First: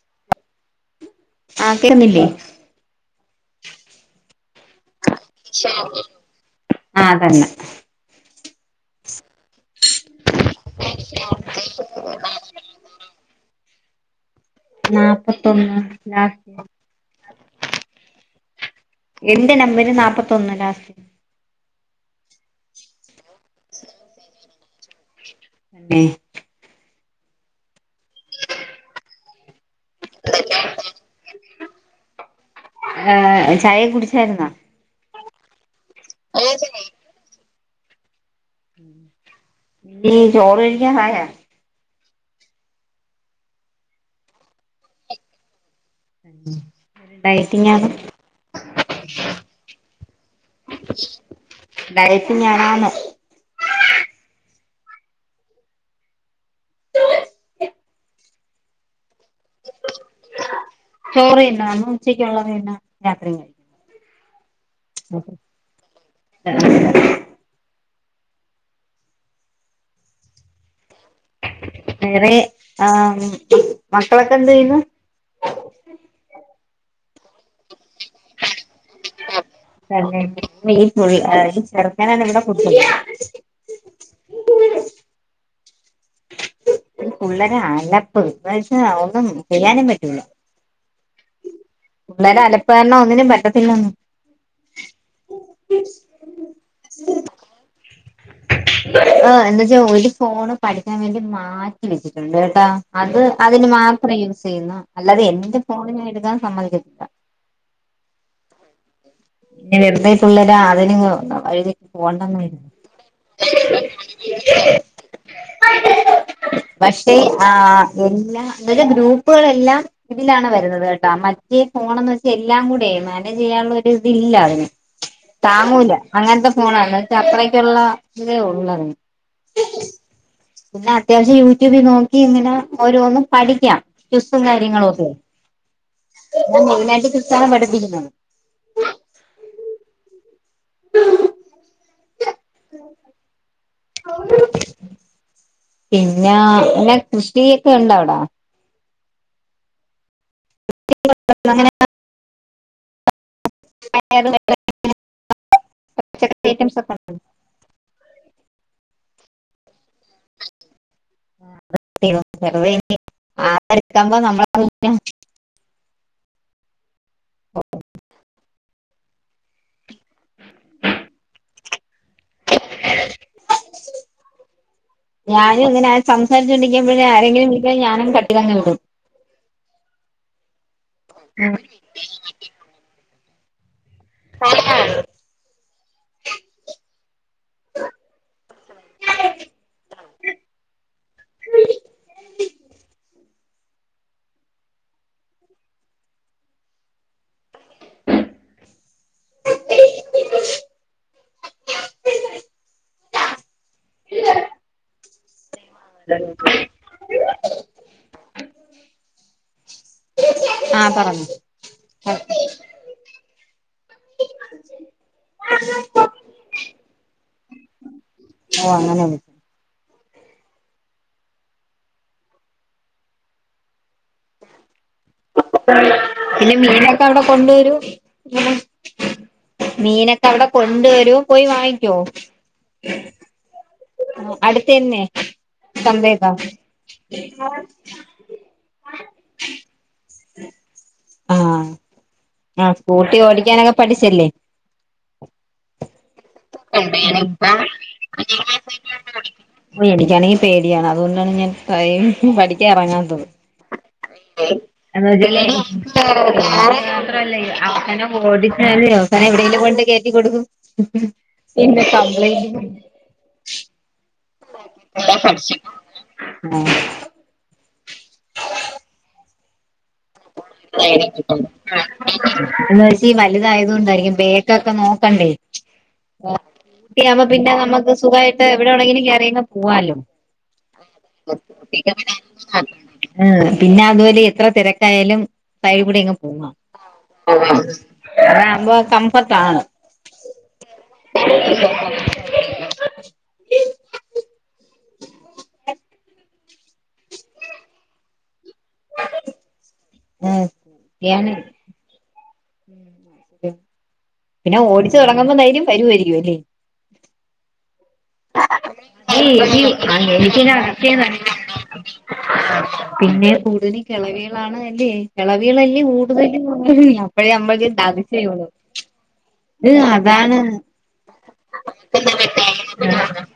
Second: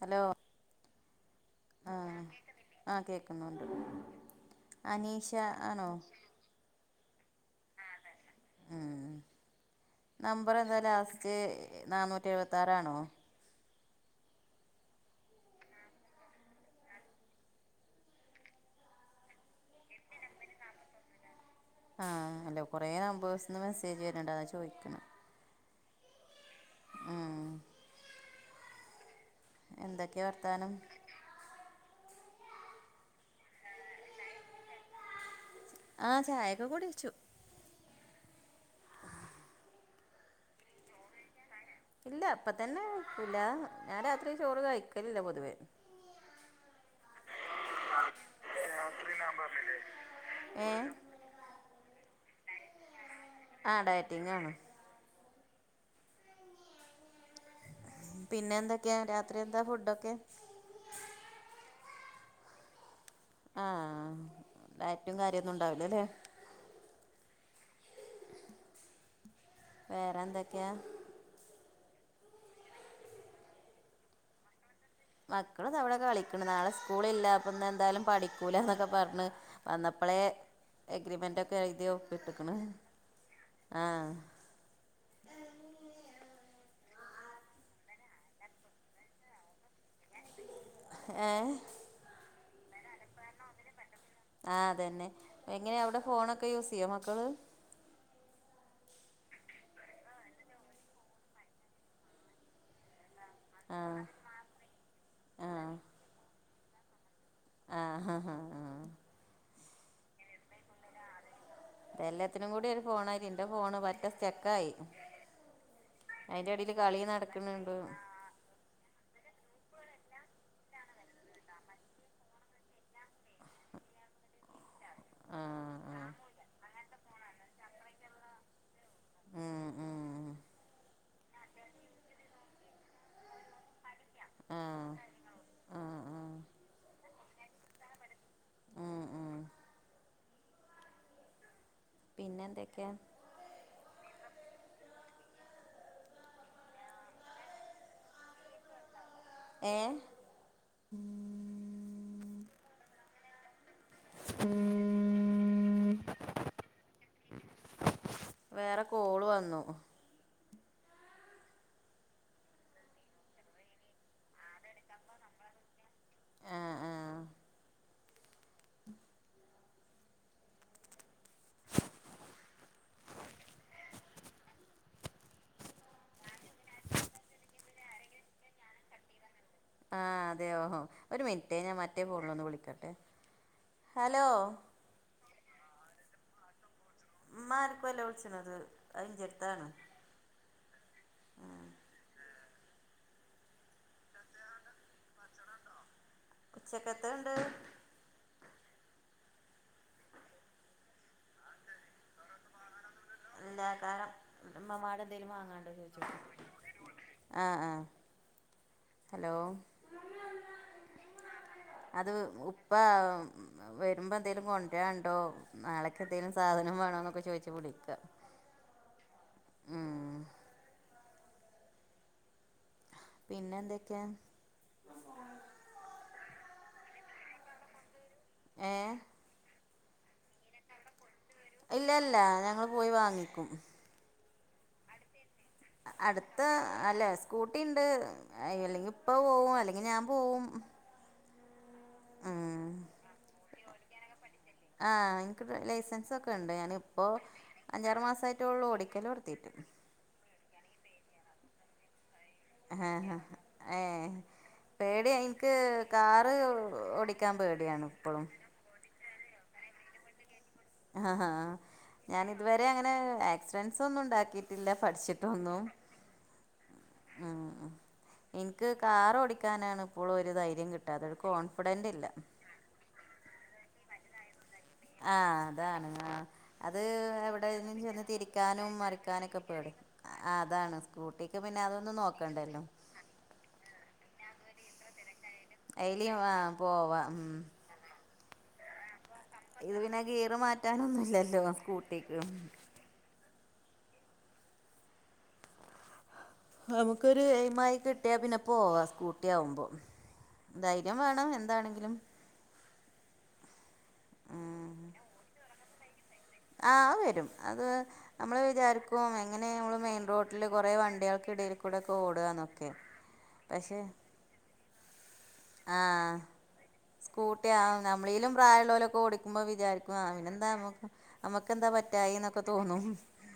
Hello ആഹ് ആഹ് കേക്കുന്നുണ്ട് അനീഷ് റ്റ ആണോ ആഹ് അതന്നെ ആഹ് അതേ ആഹ് നമ്പർ എന്താ ലാസ്റ്റ് നാന്നൂറ്റി എഴുവത്താറാണോ നാപത്തൊന്ന് ലാസ് എന്റെ നമ്പര് നാപ്പത്തൊന്ന് ലാസ്റ്റ് ആഹ് അല്ലോ കൊറേ നമ്പേഴ്സ്ന്ന് മെസ്സേജ് വര്ന്ണ്ട് അതാ ചോയ്ക്ക്ണ് ഉം ഉം എന്തക്കെ വർത്താനം ഏ ചായക്കെ കുടിച്ചാരുന്നോ ആഹ് ചായൊക്കെ കുടിച്ചു ഉംമ് ടീ ചോറ് കഴിക്കാറായാ ഇല്ല ഇപ്പ തന്നെഴ്ക്കൂല ഞാൻ രാത്രി ചോറ് കഴിക്കലില്ല പൊതുവേ തന്നെ ഡയറ്റിങ് ആണ് ഏഹ് ഡയറ്റിങ് ആണോന്ന് ആഹ് ഡാറ്റിംഗ് ആണ് പിന്നെ എന്തൊക്കെയാ രാത്രി എന്താ ഫുഡൊക്കെ ചോറ്യന്നാന്ന് ഉച്ചയ്ക്കുള്ളത് തന്നാ രാത്രിയില് ആഹ് ഡയറ്റും കാര്യൊന്നും ഉണ്ടാവൂല ലേ [unintelligible] വേറെന്തൊക്കെയാ വേറെ ആം മ മക്കളൊക്കെ എന്ത് ചെയ്യുന്ന് മക്കള് ദാ അവടെ കളിക്ക്ണ് നാളെ സ്കൂളില്ലാ അപ്പന്ന് എന്തായാലും പഠിക്കൂലാന്നൊക്കെ പറഞ് തന്നെ വന്നപ്പളേ ഈ പുൾ എഗ്രിമെന്റ് ഒക്കെ ഈ എഴുതി ചെറുക്കനാണ് ഇവിടെ ഒപ്പിട്ട്ക്ക്ണ് കുട്ടികള് ആഹ് ഈ പുള്ളരെ അലപ്പ് ഇപ്രാവശ്യം ഒന്നും ചെയ്യാനും പറ്റി ല്ല ഏഹ് പിള്ളാരെ അലപ്പ് കാരണം ഒന്നിനും പറ്റത്തില്ലാന്ന് ആഹ് അതന്നെ എങ്ങനെ അവടെ ഫോണൊക്കെ യൂസ് ചെയ്യോ മക്കള് ആഹ് എന്നാ ജോലി ഫോണ് പഠിക്കാൻ വേണ്ടി മാറ്റി വെച്ചിട്ടുണ്ട് കെട്ടാ അത് അതിന് ആഹ് മാത്രേ യൂസ് ചെയ്യുന്നു അല്ലാതെ എന്റെ ആഹ് ഫോണിന് എഴുതാൻ സമ്മതിക്കത്തില്ല ആഹ് ഹ ഹ ആഹ് ഇനി ഇതെന്താ ഈ പിള്ളേരെ ആ [unintelligible] ബെയ്‌ലിങ് വന്നാ വഴിതെ പോണ്ടാന്ന് ഇതെല്ലാത്തിനും കൂടി ഒരു ഫോണായിട്ട് ഇന്റെ ഫോണ് പറ്റെ സ്റ്റക്കായി [unintelligible] അയിന്റെ എടേല് കളി പക്ഷെ ആ നടക്ക്ണ്‌ണ്ട് എല്ലാ ഇവരെ ഗ്രൂപ്പുകളെല്ലാം ഇതിലാണ് വരുന്നത് കെട്ടാ മറ്റേ ഫോണന്ന് വച്ചാ എല്ലാം കൂടെ മാനേജ് ചെയ്യാള്ള ഒര് ഇതില്ല അതിന് താങ്ങൂല ആഹ് അങ്ങനത്തെ ഫോണാണ് അത്രക്കുള്ള ഇതേ ഉള്ളതിന് ഉം ഉം പിന്നെ അത്യാവശ്യം യൂട്യൂബ് നോക്ക ഇങ്ങനെ ഓരോന്നും പഠിക്കാം കാര്യങ്ങളും ആഹ് ഒക്കെ ആഹ് ആഹ് [unintelligible] ആഹ് ആഹ് പിന്നെ എന്തൊക്കെ പിന്നെ അല്ല കൃഷിയൊക്കെ ഉണ്ടോ അവിടെ ഏഹ് പച്ചക്ക ഐറ്റംസ് ഒക്കെ ഉണ്ട വേറെ കോള് വന്നു [unintelligible] ആഹ് ആഹ് ആ ഞാനും അങ്ങനെ സംസാരിച്ചൊണ്ടിരിക്കുമ്പോഴേ ആരെങ്കിലും ഞാനും കട്ടി തങ്ങ വിടും ആഹ് അതെയ ഓഹോ ഒരു മിനിറ്റ് ഞാൻ മറ്റേ ഫോണിലൊന്ന് വിളിക്കട്ടെ ഹലോ മ്മാ ആർക്കല്ല വിളിച്ചണത് അതിന്റെടുത്താണ് ഉച്ചക്ക എത്തണ്ട് എന്താ കാരം മമ്മമാടെ എന്തേങ്കലും വാങ്ങാണ്ട അ ആഹ് ആഹ് ഹലോ ആഹ് പറ അത് ഉപ്പ വരുമ്പോ എന്തേങ്കലും കൊണ്ടണ്ടോ നാളെക്ക് എന്തേങ്കലും സാധനം വേണോ എന്നൊക്കെ ചോദിച്ചു വിളിക്കാ ഓഹ് അങ്ങനെ ഉം പിന്നെ എന്തൊക്കെയാ പിന്നെ മീനൊക്കെ അവിടെ കൊണ്ടുവരു ഏഹ് മീനൊക്കെ അവിടെ കൊണ്ടുവരും പോയി ഇല്ല വാങ്ങിക്കുവോ ഇല്ല ഞങ്ങള് പോയി വാങ്ങിക്കും അടുത്ത ന്നെ അടുത്ത അല്ലെ സ്കൂട്ടിണ്ട് അല്ലെങ്കി ഇപ്പ പോവും അല്ലെങ്കിൽ ഞാൻ പോവും ആഹ് ഉം ആഹ് സ്കൂട്ടി ഓടിക്കാനൊക്കെ പഠിച്ചല്ലേ ആഹ് ഇൻക്ക് ലൈസൻസ ഒക്കെ ഉണ്ട് ഞാന ഇപ്പോ ഇപ്പം അഞ്ചാറ് മാസയിട്ടള്ള ഓടിക്കല് ഓട്ത്തിയിട്ട് പേടിക്കാണെങ്കിൽ പേടിയാണ് അതുകൊണ്ടാണ് ഞാൻ ഡ്ര പഠിക്ക ആഹ് ഏഹ് [unintelligible] [unintelligible] ഓടിക്കാൻ പേടിയാണ് ഇപ്പോഴും കൊണ്ട് കേറ്റി കൊടുക്കും ആഹ് ആഹ് പിന്നെ ഞാന കംപ്ലൈന്റ് ഇതുവരെ അങ്ങനെ ആക്സിഡന്റ്സ് ഒന്നും ഉണ്ട ക്കിട്ടില്ല പഠിച്ചിട്ടൊന്നും ഉം ഉം എനിക്ക് കാർ ഓടിക്കാനാണ് ഇപ്പോള ഒരു ധൈര്യം കിട്ടാതെ എടുക്കോൺ എന്ന വെച്ച വലുതായത്കൊണ്ടായിരിക്കും ബേക്കൊക്കെ നോക്കണ്ടേ ആഹ് അതാണ് ആഹ് അത് ഊട്ടിയാവുമ്പോ പിന്നെ എവിടെന്ന് നമുക്ക് ചെന്ന് സുഖമായിട്ട് എവിടെ തിരിക്കാനും വേണെങ്കിലും മറിക്കാനും ഒക്കെ കേറിയങ്ങ് പേട പോവാലോ ആഹ് അതാണ് സ്കൂട്ടിക്ക് പിന്നെ അതൊന്നന്ന് നോക്കണ്ടല്ലോ ആഹ് പിന്നെ അതൊരു എത്ര തിരക്കായാലും സൈഡ് കൂടെ അയില് അങ്ങ് പോവാ ആഹ് ഉം അതാകുമ്പോ കംഫർട്ട ആണ് കിട്ടാനൊന്നുല്ലല്ലോ സ്കൂട്ടിക്ക് നമുക്കൊരു എയ്മായി കിട്ട്യ പിന്നെ പോവാ കൂട്ട്യാവുമ്പോ ഉം ധൈര്യം വാണം എന്താണെങ്കിലും ഉം പിന്നെ ഓടിച്ചൊടങ്ങമ്പം ദൈര്യം വരുവായിയിരിക്കും അല്ലേ ആഹ് വരും അത് അമ്മള് വിചാര്ക്കും അല്ലേ അങ്ങനെ ഈ നമ്മള് മെയിൻ ഈ റോട്ട്ല് എനിക്കൊരു കൊറേ ആശയംതന്നെ വണ്ട്യാൾക്കിടേൽ കൂടെക്കോട ന്നൊക്കെ കൂടുൽ കെളവ്യാളാണ് അല്ലേ കെളെവ്യാളന്നെ ആഹ് കൂടുതലു [unintelligible] ള്ളോലൊക്കെ ഓടിക്കുമ്പം അതാണ് പറ്റായി എന്നൊക്കെ തോന്നും [unintelligible]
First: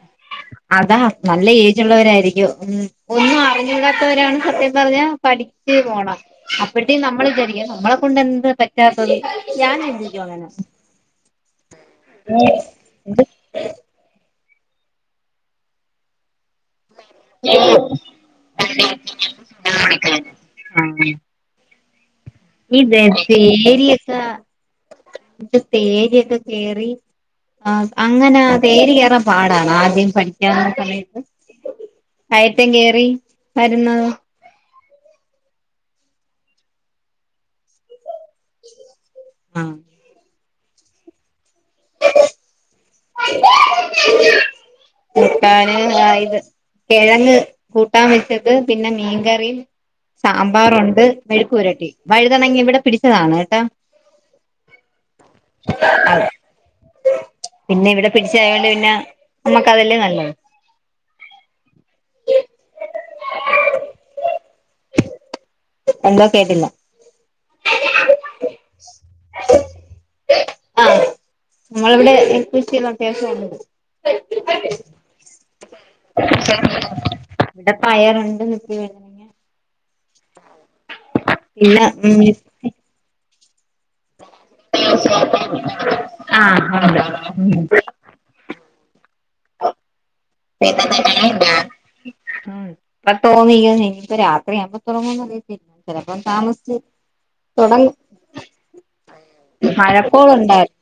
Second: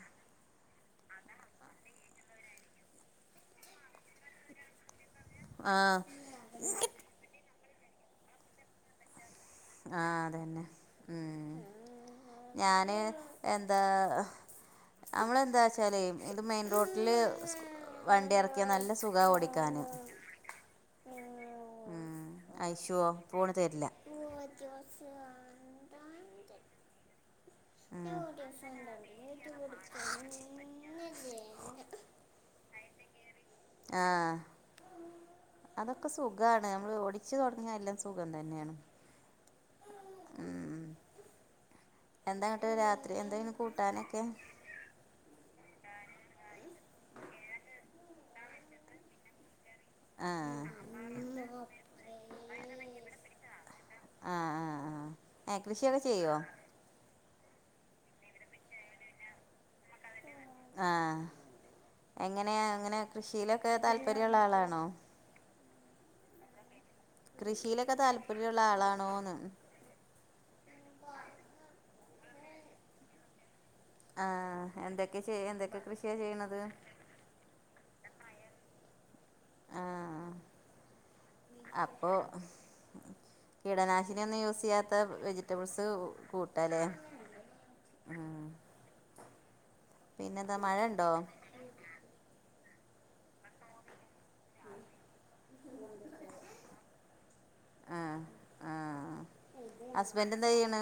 അതാ നല്ല ഏജുള്ളവരായിരിക്കും ഉം ഒന്നും അറിഞ്ഞുടാത്തവരാണ് സത്യം പർഞ്ഞ പഠിച്ച് ആ പോണെ അപ്പഴ്ത്തേം നമ്മള് വിജാരിക്കും നമ്മളെ കൊണ്ട് എന്ത് പ ആഹ് അതന്നെ ഉം ഞാന് എന്താ നമ്മളെന്താച്ചാലെ ഇത് മെൻ റോട്ല് വണ്ടി എർക്ക്യാ നല്ല സുഖാ ഓടിക്കാന് ഉം ഐശുവോ [unintelligible] ഫോണ് തരില്ല പേടിയൊക്ക ഇൻക് പേട്യൊക്കെ കേറി ആ അങ്ങനെ തേര് കേറാൻ പാടാണ് ആദ്യം ആഹ് കയ്റ്റം കേറി വരുന്നത് ആഹ് അതൊക്കെ സുഖാണ് നമ്മള് ഓടിച്ച് തൊടങ്ങ്യാ എല്ലം സുഖം തന്ന്യേണ് ആഹ് ഉം എന്താന്ന്ട്ട് രാത്രി എന്ത കൂട്ടാനൊക്കെ കൂട്ടാന് ആഹ് ഇത് കിഴങ്ങ് കൂട്ടാൻ വെച്ചത് പിന്നെ മീൻകറിം ആ സാമ്പാറൊണ്ട് മെക്കുവരട്ടി വഴ്തനങ്ങ ഇവിടെ പിടിച്ചതാണ് കെട്ടാ ആഹ് ആഹ് ഏഹ് കൃഷ്യൊക്കെ ചെയ്യോ പിന്നെ ഇവിടെ പിടിച്ചെയായാല് പിന്ന നമ്മുക്ക് അതെല്ലെ നല്ലത് ആഹ് എങ്ങനെയ അങ്ങനെ കൃഷീലൊക്കെ താല്പര്യള്ള ആളാണോ എന്തോ കേട്ടില്ല കൃഷീലൊക്കെ താല്പര്യള്ള ആളാണോന്ന് ആഹ് നമ്മളിവിടെ എഹ് കൃഷ്യൊക്കെ അത്യാവശ്യൊണ്ട് ആഹ് എന്തൊക്കെ ചെയ്യ എന്തൊക്കെ കൃഷിയാ ചെയ്ണത് ഇവ്ടെ പയറൊണ്ട് വിത്ത് ആഹ് ഇല്ല അപ്പൊ ഉം കീടനാശ് ഇനി ഒന്നും യൂസിയ്യാത്ത വെജിറ്റബിൾസ് ആഹ് കൂട്ടാലേ ഉണ്ട് ഉം പിന്നെന്താ മഴണ്ടോ ഇപ്പ തോന്നി ഇനിയിപ്പ രാത്രിയാവുമ്പോ തൊടങ്ങൂന്ന് അറിയത്തില്ല ചെലപ്പം താമസ്ച്ച് തൊടങ് ഹസ്ബന്റെന്തായ്യണ്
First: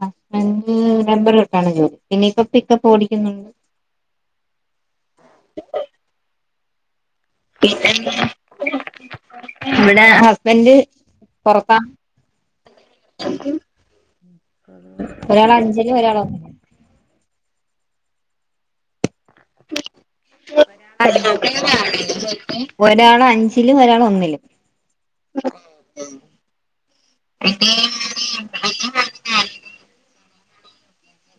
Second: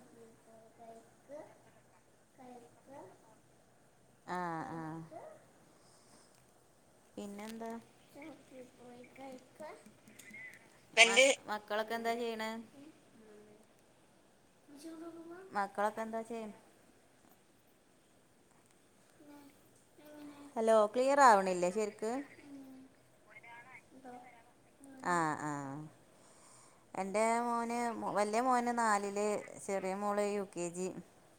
ഹസ്ബന്റ് റബ്ബർ വെട്ടാണ് ജോലി പിന്നെ ഇപ്പ പിക്കപ്പ് ഓടിക്കുന്നൊണ്ട് ആഹ് ആഹ് പിന്നെന്താ പിന്നെ ഇവിടെ ഹസ്ബൻഡ് പുറത്താ മക്കളൊക്കെന്താ ചെയ്ണ ഒരാൾ അഞ്ചിലും മക്കളൊക്കെ ഒരാൾ എന്താ ചെയ് ഒന്നിലും ഹലോ ക്ലിയർ ആവണില്ലേ ശരിക്ക് ഒരാള് അഞ്ചിലും ഒരാള് ഒന്നിലും ആഹ് ആഹ് എന്റെ മോന് വല്ല്യ മോന് നാലില് ച് എറിയെ മോള് U K G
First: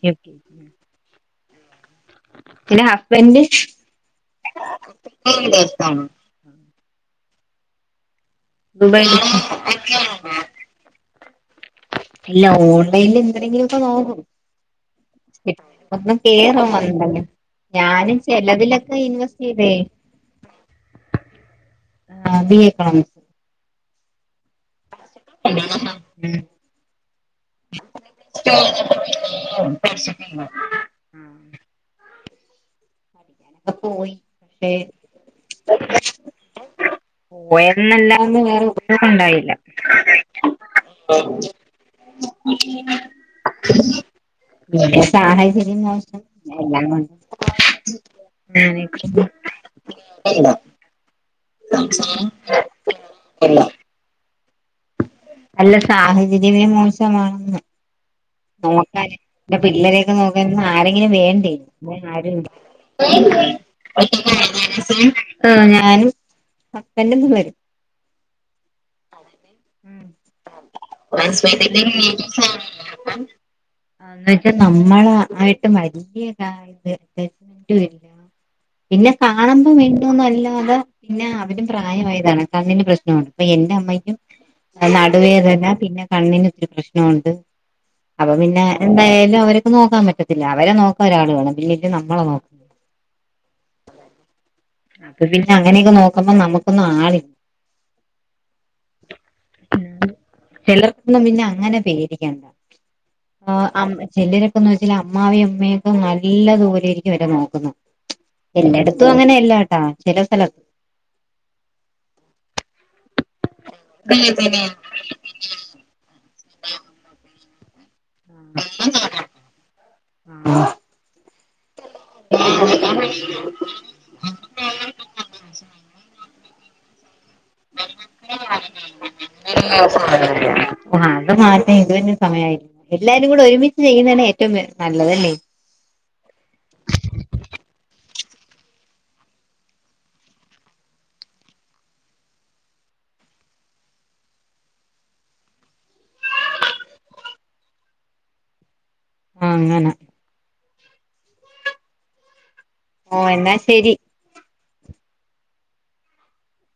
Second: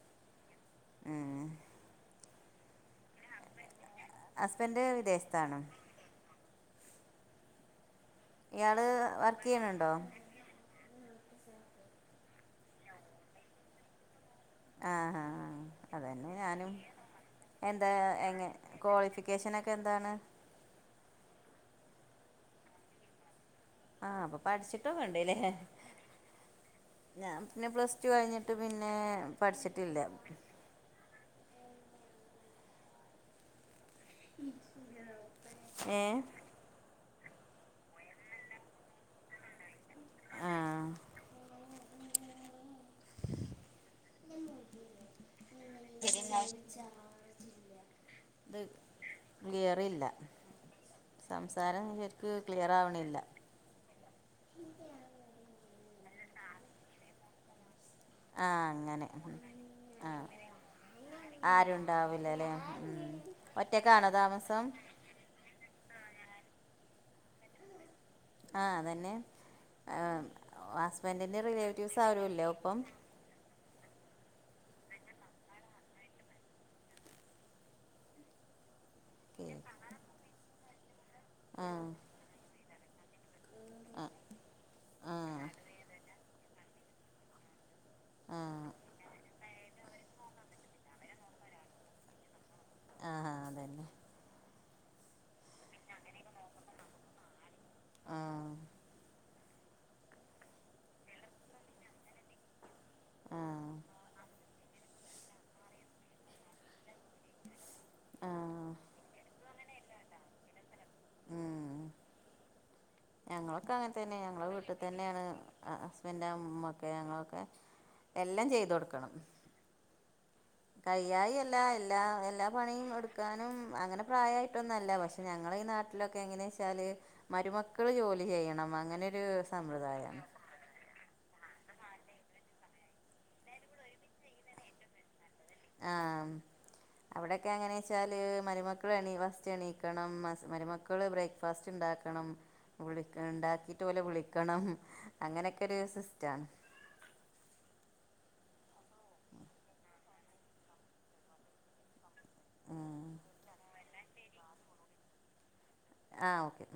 K G ഏഹ് ന്നെ ഹസ്ബൻഡ് ഹസ്ബൻഡ് വിദേശത്താണ് ദേശത്താണോ ഇയാള് ദുബൈ വർക്ക് ചെയ്യണുണ്ടോ [inaudible] ഇല്ല ഓൺലൈനിൽ എന്തെരെലൊക്കെ നോക്കും ആഹ് ആഹ് ഒന്നും അതന്നെ കേറ ഞാനും വന്നല്ല എന്താ ഞാനും എങ്ങെ ചെലതിലൊക്കെ ഇൻവെസ്റ്റ് ചെയ്തേ ക്വാളിഫിക്കേഷനൊക്കെ എന്താണ് [unintelligible] കൊണോമിക്സ് ആഹ് അപ്പൊ പഠിച്ചിട്ടൊക്കണ്ട്ലേ ഞാൻ ന്നെ പ്ലസ് ടു കഴിഞ്ഞിട്ട് പിന്നെ പഠിച്ചിട്ടില്ല പഠിച്ചിട്ടുണ്ട്. ടെ പോവും പഷേ ഏഹ് പോയെന്നല്ലാതെ വേറൊന്നുണ്ടായില്ല ആഹ് സാ [inaudible] [unintelligible] ഇത് ക്ലിയർല്ല സംസാരം ശരിക്ക് ക്ലിയർ ആവണില്ല. ഉല്ല അല്ല സാഹചര്യ മോശമാണെ ആഹ് അങ്ങനെ ആ പിള്ളേരെയൊക്കെ നോക്കാൻ ആരെങ്കിലും വേണ്ടേ ആരും ആരുണ്ടാവില്ലല്ലേ? ഒറ്റക്കണോ താമസം? ആഹ് ഞാനും ഹബന്റും ഇപ്പവരും. ആഹ് അതന്നെ ഹസ്ബൻഡിന്റെ എന്ന് റിലേറ്റീവ്സ് ആരുല്ലോ ഒപ്പം. അന്നിട്ട് നമ്മളായിട്ട് [unintelligible] പിന്നെ കാണുമ്പം മിണ്ടുംന്നല്ലാതെ പിന്നെ അവരും ആഹ് പ്രായമായതാണ് കണ്ണിന് പ്രശ്നം ആണ് അപ്പൊ എന്റെ അമ്മയ്ക്കും ആഹ് നടുവേതന്ന പിന്നെ കണ്ണിന് ഒത്തിരി പ്രശ്നംണ്ട് അപ്പൊ പിന്നെ ആഹ് എന്തായാലും അവർക്ക് നോക്കാൻ പറ്റത്തില്ല അവരെ നോക്കാ ഒരാൾ വേണം പിന്നല നമ്മളെ നോക്ക ആഹ് അതന്നെ അപ്പൊ പിന്നെ അങ്ങനെയൊക്കെ നോക്കുമ്പോ നമ്മുക്കൊന്നും ആളില്ല. ആഹ് ചെലർക്കൊന്നും പിന്നെ അങ്ങനെ പേരിക്കണ്ട. ആഹ് ചെല്രെക്കെന്ന് വെച്ചാല് അമ്മായിയ അമ്മയൊക്കെ നല്ലതുലൊയിരിക്കും അവരെ നോക്കുന്നു ആഹ് എല്ലാര ു അങ്ങനെയല്ലാട്ടാ ചെല സ്ഥലത്ത് ഉം ഞങ്ങളൊക്കെ അങ്ങനെ തന്നെ ഞങ്ങളെ വീട്ടിൽ തന്നെയാണ് ഹസ്ബൻഡ് അമ്മൊക്കെ ഞങ്ങളൊക്കെ എല്ലം ചെയ്തൊടുക്കണം കഴിയായില്ല എല്ലാ എല്ലാ പണിയും എടുക്കാനും അങ്ങനെ പ്രായയിട്ടൊന്നല്ല പക്ഷെ ഞങ്ങള ഈ നാട്ടിലൊക്കെ എങ്ങനെ ച്ചാല്. മരുമക്കള് ജോലി ചെയ്യണം അങ്ങനെരു സമ്പ്രദായം. ആഹ് അത് മാറ്റാൻ ഇതുവരെ സമയമായില്ല എല്ലാരും കൂടെ ഒരുമിച്ച് ചെയ്യുന്നതാണ് ഏറ്റവും നല്ലതല്ലേ? ആഹ് അവിടെയൊക്കെ എങ്ങനെച്ചാല് മരുമക്കൾ എണ ഫസ്റ്റ് എണീക്കണം മരുമക്കള് ബ്രേക്ക് ഫസ്റ്റ് ണ്ടാക്കണം വിളിക്ക ഉണ്ടാക്കീട്ട് ഓലെ വിളിക്കണം അങ്ങനെയൊക്കെ ഒരു സിസ്റ്റണ്. ഉം ഉം ഓഹ് എന്നാ ശരി ആഹ് ഓക്കെ